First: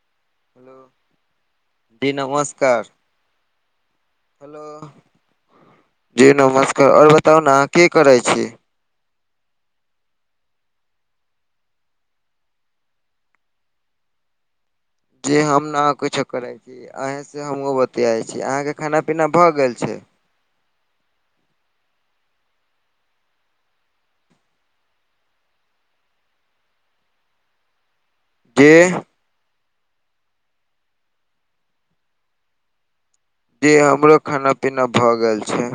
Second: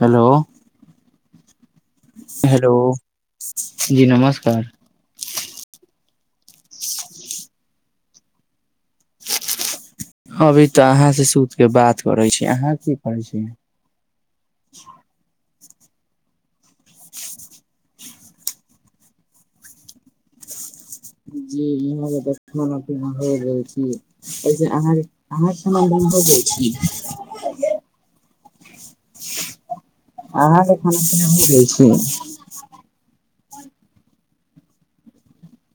Hello. जी hello नमस्कार, जी हेलो। नमस्कार जी नमस्कार और बताउ ने अहाँ की करै छी? अभी तऽ अहाँ से सुत के बात करे छी। अहाँ की करे छी? जी हम ने किछो करै छी अहीसँ हमहुँ बतीयाइ छी। अहाँके खाना पीना भऽ गेल छै? जी इह तऽ खाना पीना भ गेल छी। वैसे अहाँ [unintelligible] भ जाय छी। जी। अहाँके खाना पीना भ गेलै छी? जी हमरो खाना पीना भ गेल छै।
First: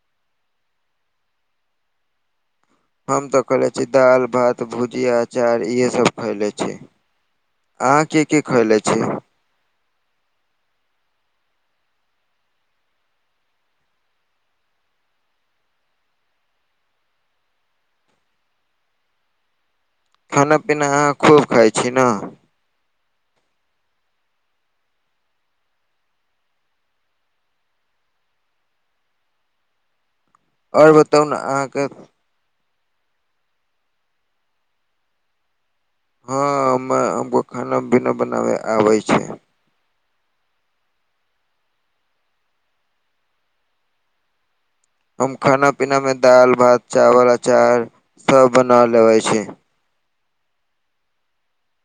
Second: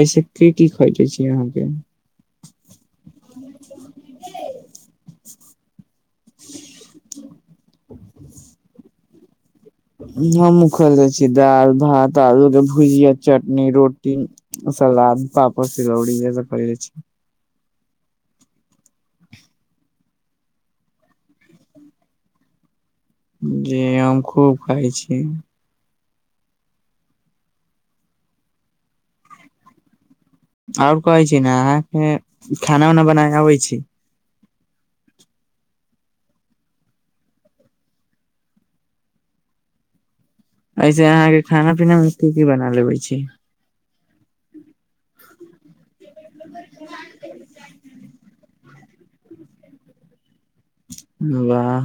ऐसे के की खैले छी अहाँके? हम तऽ खले छी दालि, भात, भुजिया, अचार इएहेसभ खयले छी। अहाँ की की खइले छी? हमु खइले छी दालि, भात, आलू के भुजिया, चटनी, रोटी सलाद, पापड़, तिलौड़ी इहे सब खैले छि। खाना पीना अहाँ खूब खाइ छी न। जी हम खूब खाय छी। और कहै छी ने अहाँके खाना उना बनाय अबै छी। हँ हम्मे हमको खाना पीना बनावे आबे छै। ऐसे अहाँ के खाना पीना मे की की बना लेबे छी? हम खाना पीनामे दाल भात चावल अचार सब बना लेबै छी। वाह,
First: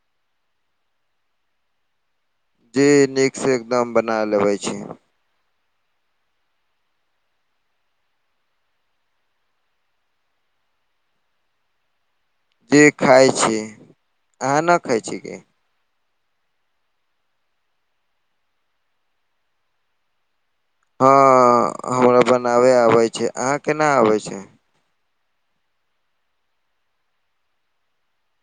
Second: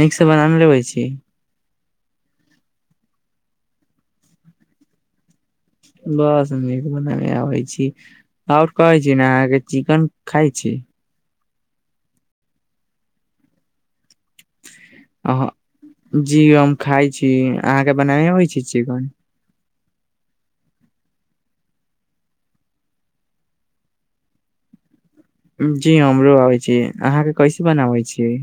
नीक से बना मे लेबै छी? जी नीक से एकदम बना लेबे छी। बस नीक बनावे आबै छी, और कहै छी ने अहाँ के चिकन खाय छी? जी खाइ छी, अहाँ न खाइ छी की? जी हम खाइ छी, अहाँके बनाबै आवे छी चिकन? हँ हमरा बनाबै आबै छै, अहाँ के ना आबै छै? जी हमरो आबै छी, अहाँके कैसे बनाबै छी?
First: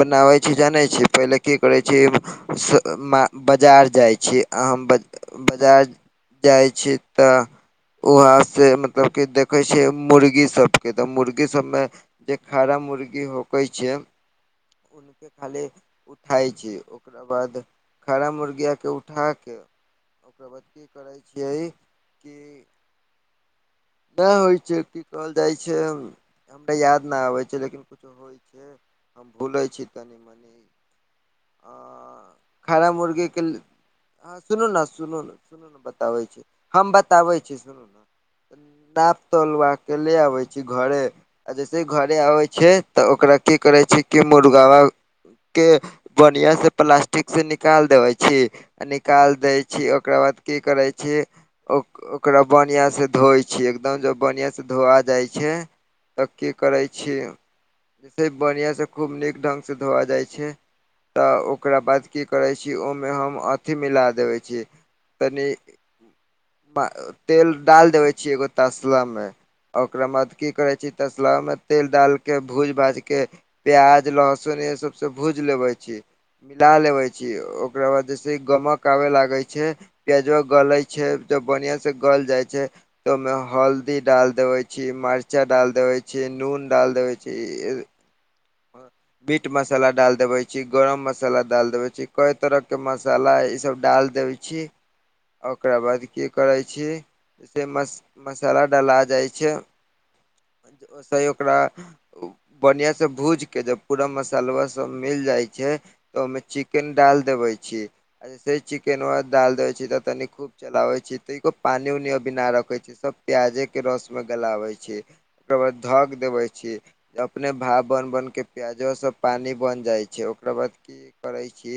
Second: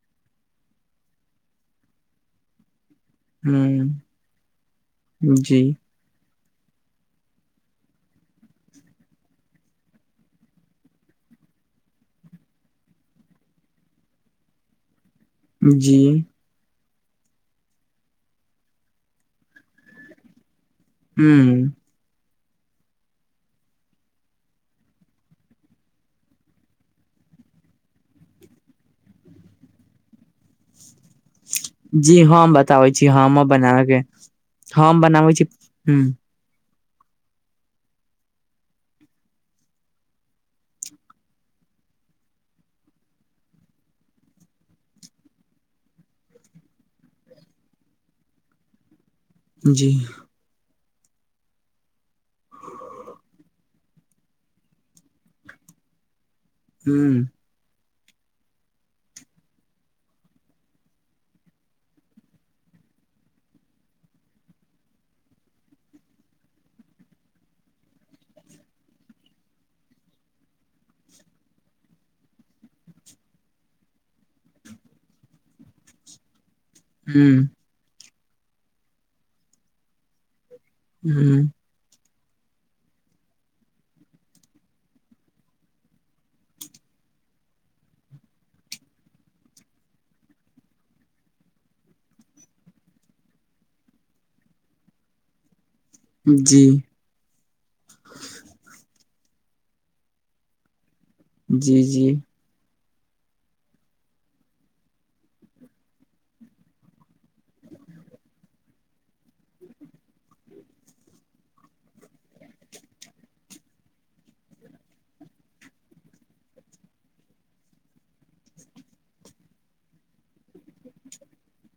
बनाबै छी जानै छी, पहिले की करै छी? ह बजार जाइ छी, हम बज जी बजार जाइत छी तऽ वहाँ से मतलब कि देखै छियै मुर्गी सबके तऽ मुर्गीसभमे जे फार्म मुर्गी होक छै, उनके खाली जी उठाय छी। ओकरा बाद खारा मुर्गियाके उठाके ओकरा बाद की करय ह छीयइ की ना होइ छै की कहल जाय छै, हमरा याद ना आबे छै लेकिन कुछो होइ छै। जे हम भुलै छी तनि मनि। जी हम खड़ा बताबै छी मुर्गी हम के हँ बनाबैके सुनू ने हम सुनू बनाबै ने छी सुनू ने ह्म्म बताबै छी हम बताबै छी सुनू ना। नाप तौलबाे ले आबै छी घरे आ जैसे घरे आबै छै तऽ ओकरा की करै छै कि मुर्गाबा के बढ़िया से प्लास्टिक से निकाल देबे छी निकाल दय जी छी ओकरा बाद की करय छी ओक ओकरा बढ़िया से धोइ छी एकदम जब बढ़िआस धोआ जाइ छै तब की करै ह छी? जसे बढ़िआं से खूब नीक ढंग से धोआ जाइ छै। तऽ ओकरा बाद की करै छी? ओहिमे हम अथि मिला देबै छी। तनी प तेल डाल देबे छियै, एगो तसलामे आ ओकरा बाद की करै छी, तसलामे तेल डालि कऽ भूजि भाजि कऽ। प्याज लहसुन य सबसँ भूज लेबे छी। मिला लेवे छी ह ओकरा बाद जैसे गमक आवे लागे छै प्याजो गले छै तऽ ह बढ़िया से गल जाइ छै। तऽ ओहिमे हल्दी डाल देबैत छी, मरचा डाल देबैत छी, नून डाल देबैत छी। [unintelligible] मीट मसाला डाल देवे छी, गरम मसाला डाल देवे छी, कय तरह के मसाला इ सब डाल देवे छी ओकरा बाद की जी करै छी? जैसे मस मसाला डला जाइ छै। ओसही ओकरा जी जी बढ़िआ से भूज के जब पूरा मसाला सब मिल जाइ छै तऽ ओहिमे चिकेन डाल देबै छी। अ जैसे ही चिकेनवा दाल देवे छी तऽ तनी खूब चलावे छी त इको पानी उनी अभी ना रखे छी सब प्याजे के रस में गलाबे छै। ओकर बाद धक देबे छी अपने भाप बन बन के प्याजो से पानी बन जाइ छै ओकरा बाद की करे छी?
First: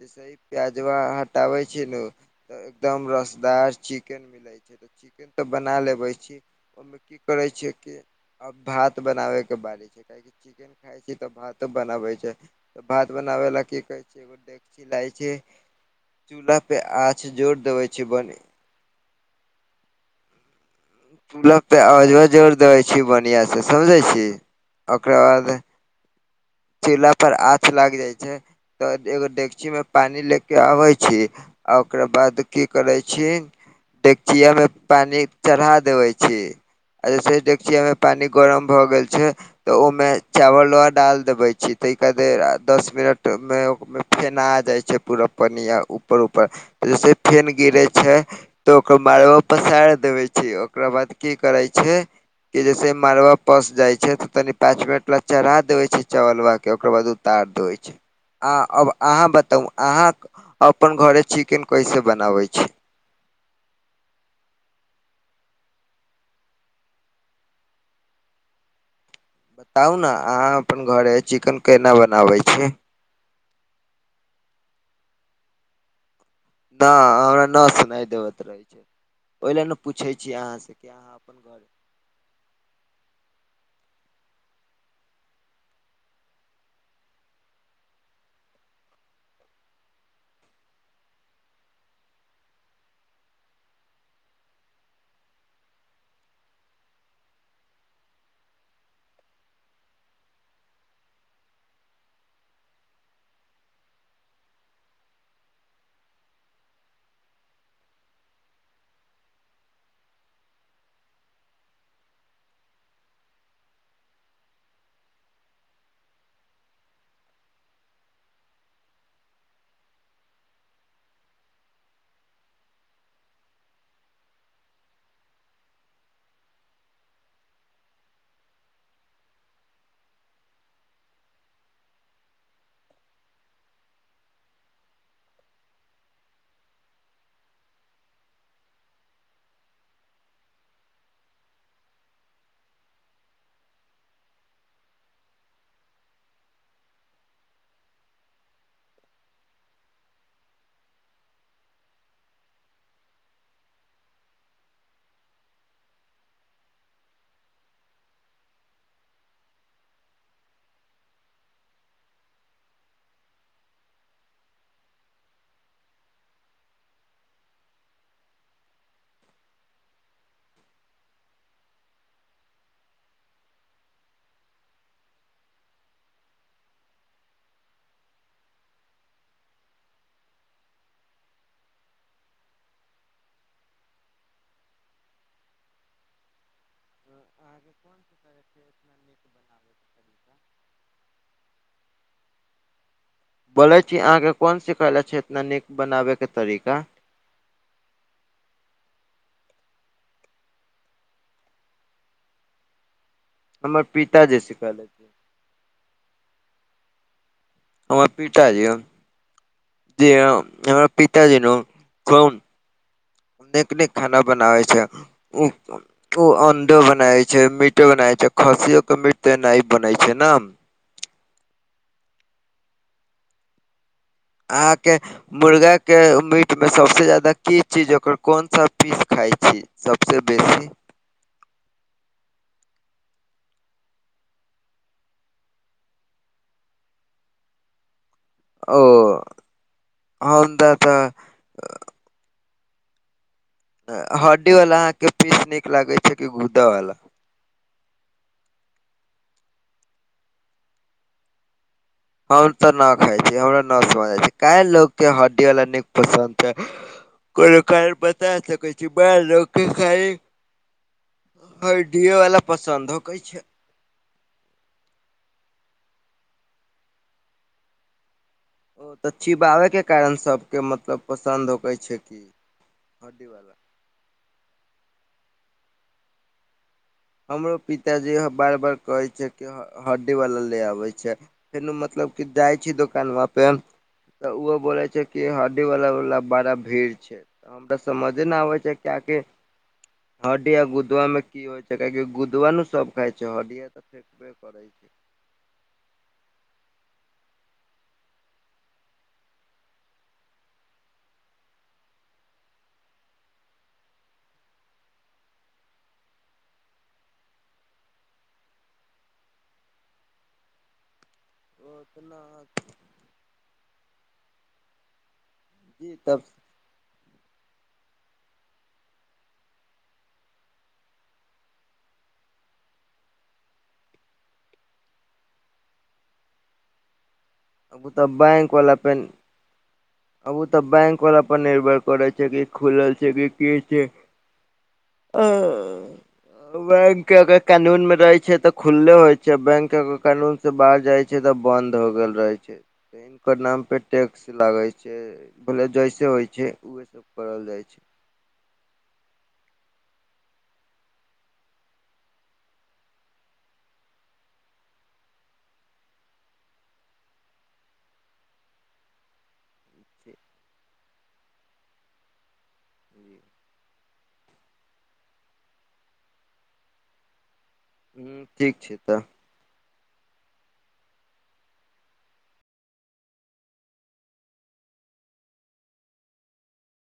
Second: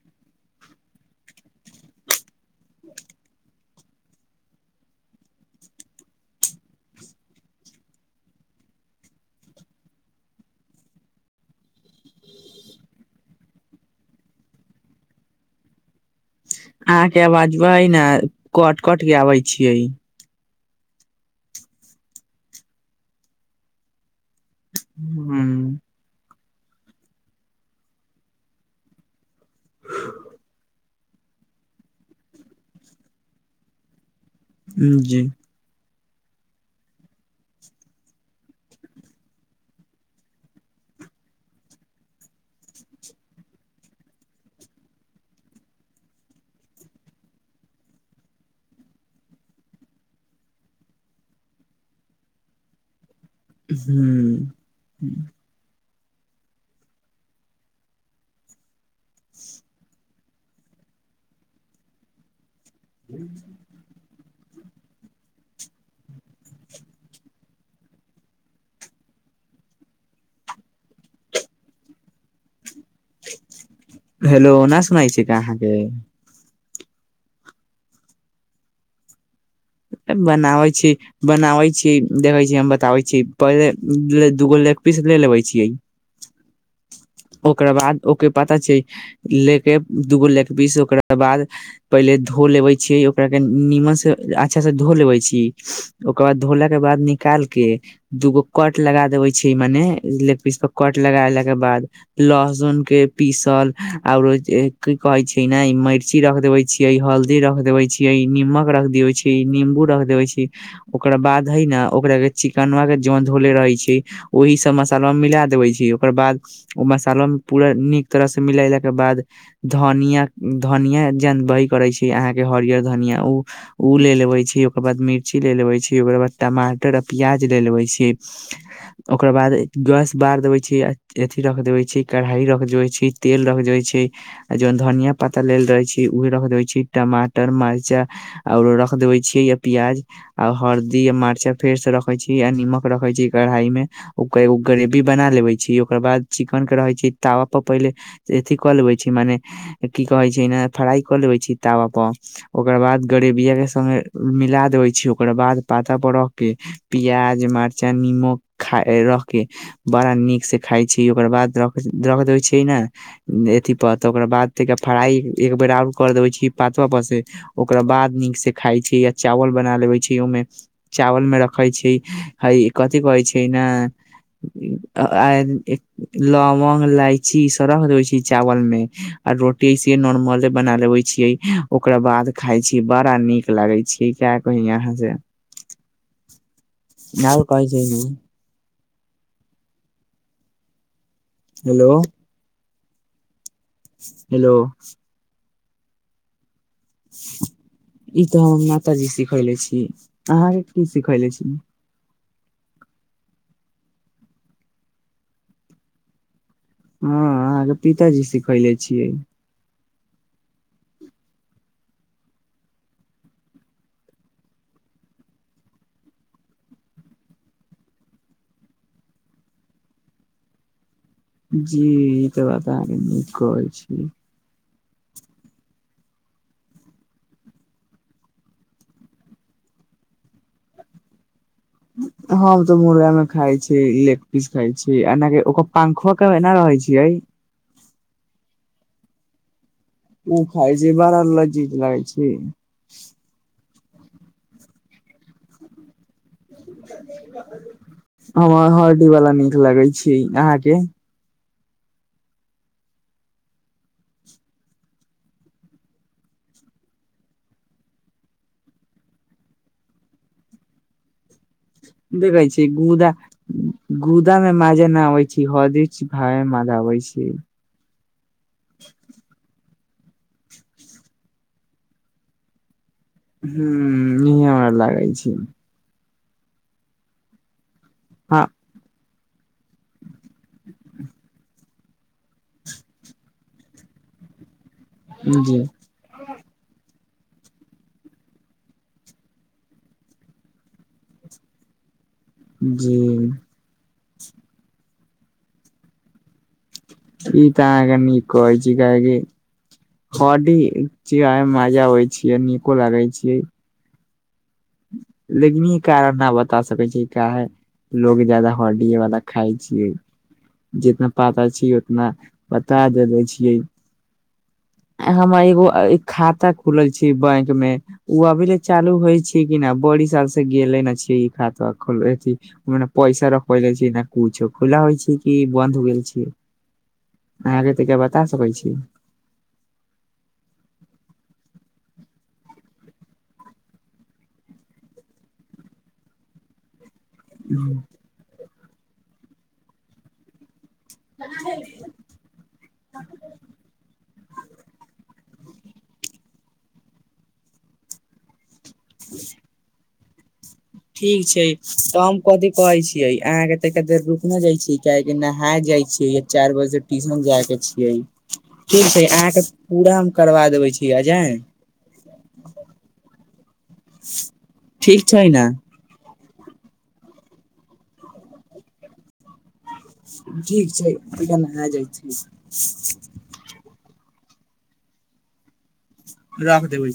जैसे ही प्याजवा हटावे छी न त एकदम रसदार चिकेन मिले छै। तऽ चिकेन तऽ बना लेबे छी। ओहिमे की करे छै कि आब भात बनाबे के बारी छै काहेकि चिकेन खाय छी तऽ भातो बनाबे छै त भात बनाबे ला की कहै छै एगो डची लइ [unintelligible] छै चूल्हा पे अहाँके आँछ जोड़ आवाजबै देबे ने छै बने कट कट के आबै छियै। चूल्हा पे आंच ल [unintelligible] जोर देै छी बढ़ियां से समझै छी ओकरा बाद चूल्हा पर आँच लाग जाइ छै तऽ एगो डेकच्ची। डेकची मे पानि ले के आबै छी आ ओकरा बाद की करै छी? डेकचिया मे ह जी पानी चढ़ा देबै छी। आ जैसेही डेकचिया में पानी गरम भऽ गेल छै। तऽ ओमे चावलवा डाल देबै छी ताहि के बाद दस मिनटमे फेना जाइ छै पूरा पनिया ऊपर ऊपर जैसे ही फेन गिरै छै, तऽ ओकर मारवा पसैर देबे छै। ओकरा बाद की करै छियै कि जैसे मारवा पस जाय छै तऽ ह तनि पांच मिनट ले चढ़ा देबै छै चावल बा के ओकर बाद उतार देबै छै। आ अब अहाँ बताउ अहाँ अपन घरे चिकेन कैसे बनाबै छी, हूँ [inaudible] कहु ने अहाँ अपन घरे चिकन केना बनाबै छी, हेलो न सुनाइ दे छै क अहाँके? न हमरा न सुनाइ देबत रहै छै, ओहि लए ने पूछै छीयै अहाँ से कि अहाँ अपन घर, देखे छी हम बताबै छी पहिले दूगो लेग पीस ले लेबे छीयै। ओकरा बाद ओके पता छै लेके दूगो लेग पीस ओकरा बाद पहिले धो लेबै छीयै ओकरा के नीमन से अच्छा से धो लेबै छी, ओकर बाद धोला के बाद निकाल के, दूगो कट लगा देबै छियै मने लेग पीस पर कट लगेला के बाद, लहसुन के पीसल आऔरो जे की कहे छै ने मिर्ची रख देबै, हल्दी रख देबै छीयै निमक रख देवे छी निंबू रख देबै छी। ओकरा बाद है न ओकरा के चिकनवा के जों धोले रहै छियै, ओहि सब मसलवा मे मिला देबै छीयै ओकर बाद, ओ मसाला मे पूरा नीक तरह से मिलायलाके बाद, धनिया धनिया जनबहै करै छियै अहाँके हरियर धनिया ओ, ओ ले लेबे छी ओकर बाद मिर्ची ले लेबे छी ओकर बाद टमाटर आ प्याज ले लेबे छी, [inaudible] ओकर बाद गेस बार देबे छी रख देबै छै कढ़ाई रख देेबै छै तेल रख देबै छै। आ जौन धनिया पत्ता लेल रहै छी उहे रख देबै छी टमाटर मर्चा आओर रख देबै छियै य प्याज, आ हरदी आ मर्चा फेर से रखै छी आ नीमक रखै छी कढ़ाई में, ओ एगो ग्रेवी बना लेबै छी ओकर बाद, चिकन के रहे छै तावा पर पहिले अथी कऽ लेबै छै मने, की कहै छै फ्राई कऽ लेबै छी तावापर, ओकरा बाद गरेबिया के संगे मिला देबै छी ओकर बाद पाता पर रख के पिआज मरचा निमक खा रख बड़ा नीक से खाइ छी ओकर बाद र रख दबै छै ने, उम्म ऐथी पर तऽ ओकरा बाद तै एकरा फ्राई एक बेर आरो कर देबे छीयै पातबा पर से। ओकरा बाद नीक से खाइ छीयै या चावल बना लेबै छीयै, ओयमे चावल मे रखै छीयै ई हे कथि करै छीयै नै। त आय ई लौंगो, इलायची ई सब रख देबै छीयै चावल में आ रोटी से नॉर्मले बना लेबै छीयै ओकरा बाद खाय छीयै, बड़ा नीक लागे छीयै का कही आहाँ से। और कहे छै की [inaudible] हेलो। बोलै छी अहाँके हेलो कोन सीखले छै एतना नीक बनाबै के तरीका? ई तऽ हमर माताजी सिखेले छी, अहाँके की सिखेले छी? हमर पिताजी सीखेले। हां अहाँके पिताजी सिखैले छियै। जी हां हमर पिताजी न उ कौन निक-निक खाना बनाबै छै, उ उ अंडो बनावे छै, मीटो बनावे छै, खस्सियो के मीट तऽ एनाहि बनै छै नै। जी ई त बात अहाँके नीक कहै छी। आहाँ के मुर्गाके मीटमे सबसे ज्यादा की चीज ओकर कोन सा पीस खाइ छीयै। सबसे बेसी हम त मुर्गा नै खाय छी, लेग पीस खाई छी, एना की ओकर पंखो के एना रहै छियै। ओ। उ हम तऽ खाइ छीयै, तऽ बड़ा लजीज लागै छै। अ हड्डी वाला अहाँ के पीस नीक लागे छै कि गूद्दा वाला? [inaudible] हमरा हड्डी वाला नीक लगे छै, अहाँके? हम तऽ न खाइ छीयै, हमरा न समझ आवे छै, काहे लोक के हड्डी वाला नीक पसन्द छै। ओय के कारन बता सकै छी, बड़ा लोक के खाई हड्डिए वाला देखै छी पसन्द गुदा होकै छै। गुदा मे माजा नै आबै छै, हड्डी चिबाय मे मजा अबै छै। ओ तऽ चिबाबे के कारण से सबके मतलब पसन्द होके छै हड्डी वाला हुं इ हमरा लागै छै। हमरो पिताजी हँ बार-बार कहै छै। की हड्डी वाला ले आबै छीयै, फेनू मतलब की जाइ छै दोकानवां पे तऽ उहो बोलै छै कि जी हड्डी वाला वाला बड़ा भीड़ छै, हमरा समझे नै आबै छै किया कि हड्डी आ गुदवा मे की होइ छै। कियाकि गुदवा न सब खाइ जी छै, हडिया तऽ फेकबे करै छै। ई तऽ आहाँ के नीक कहै छी, काहे की हड्डी चीबाबय में मजा आबे छीयै, नीको लागे छीयै। लेकिन ई कारण न बता सकै छीयै काहै। लोग ज्यादा हड्डिए वाला खाई छियै। जितना पातर छी ओ तऽ उतना न बता देबे छियै अ हमर ए व जी ई खाता खुलल छै बैंक मे उ अभी ले चालू होइ छै। छै की न बड़ी साल से गेले न छीयै ई खातवा खुलवे ए अथि मने पैसा रखल जा छीयै न कुछो खुला होइ छै कि बंन्द होय गेल छीयै। अहाँके तऽ तब क तब बता बैंक सकैत छी? वाला पे आब ओ तऽ बैंक वला पर निर्भर करे छै कि खुलल छै कि की छै? आ बैंक, के अगर कानून मे रहै छै तऽ खुलले होइ छै बैंक के कानून से बाहर, जाइ छै तऽ बंद हो गेल रहे छै के नाम पर टैक्स लागे छै। भले जैसे होइ छै उहे सब करल जाइ छै [unintelligible] [inaudible] ठीक छै तऽ हम कथी कहै छीयै अहाँ के त क देर रुकने जाय छी? कियाकी के नहाय जाय छीये चार बजे से ट्यूशन जाय के छीये, [inaudible] ठीक छै अहाँके पूरा हम छै ह करबा देबै छी अजय [inaudible] ठीक छै ने? ह ठीक छै तऽ‌। ठीक छै हम नहाय जाइ छै। राख देबै।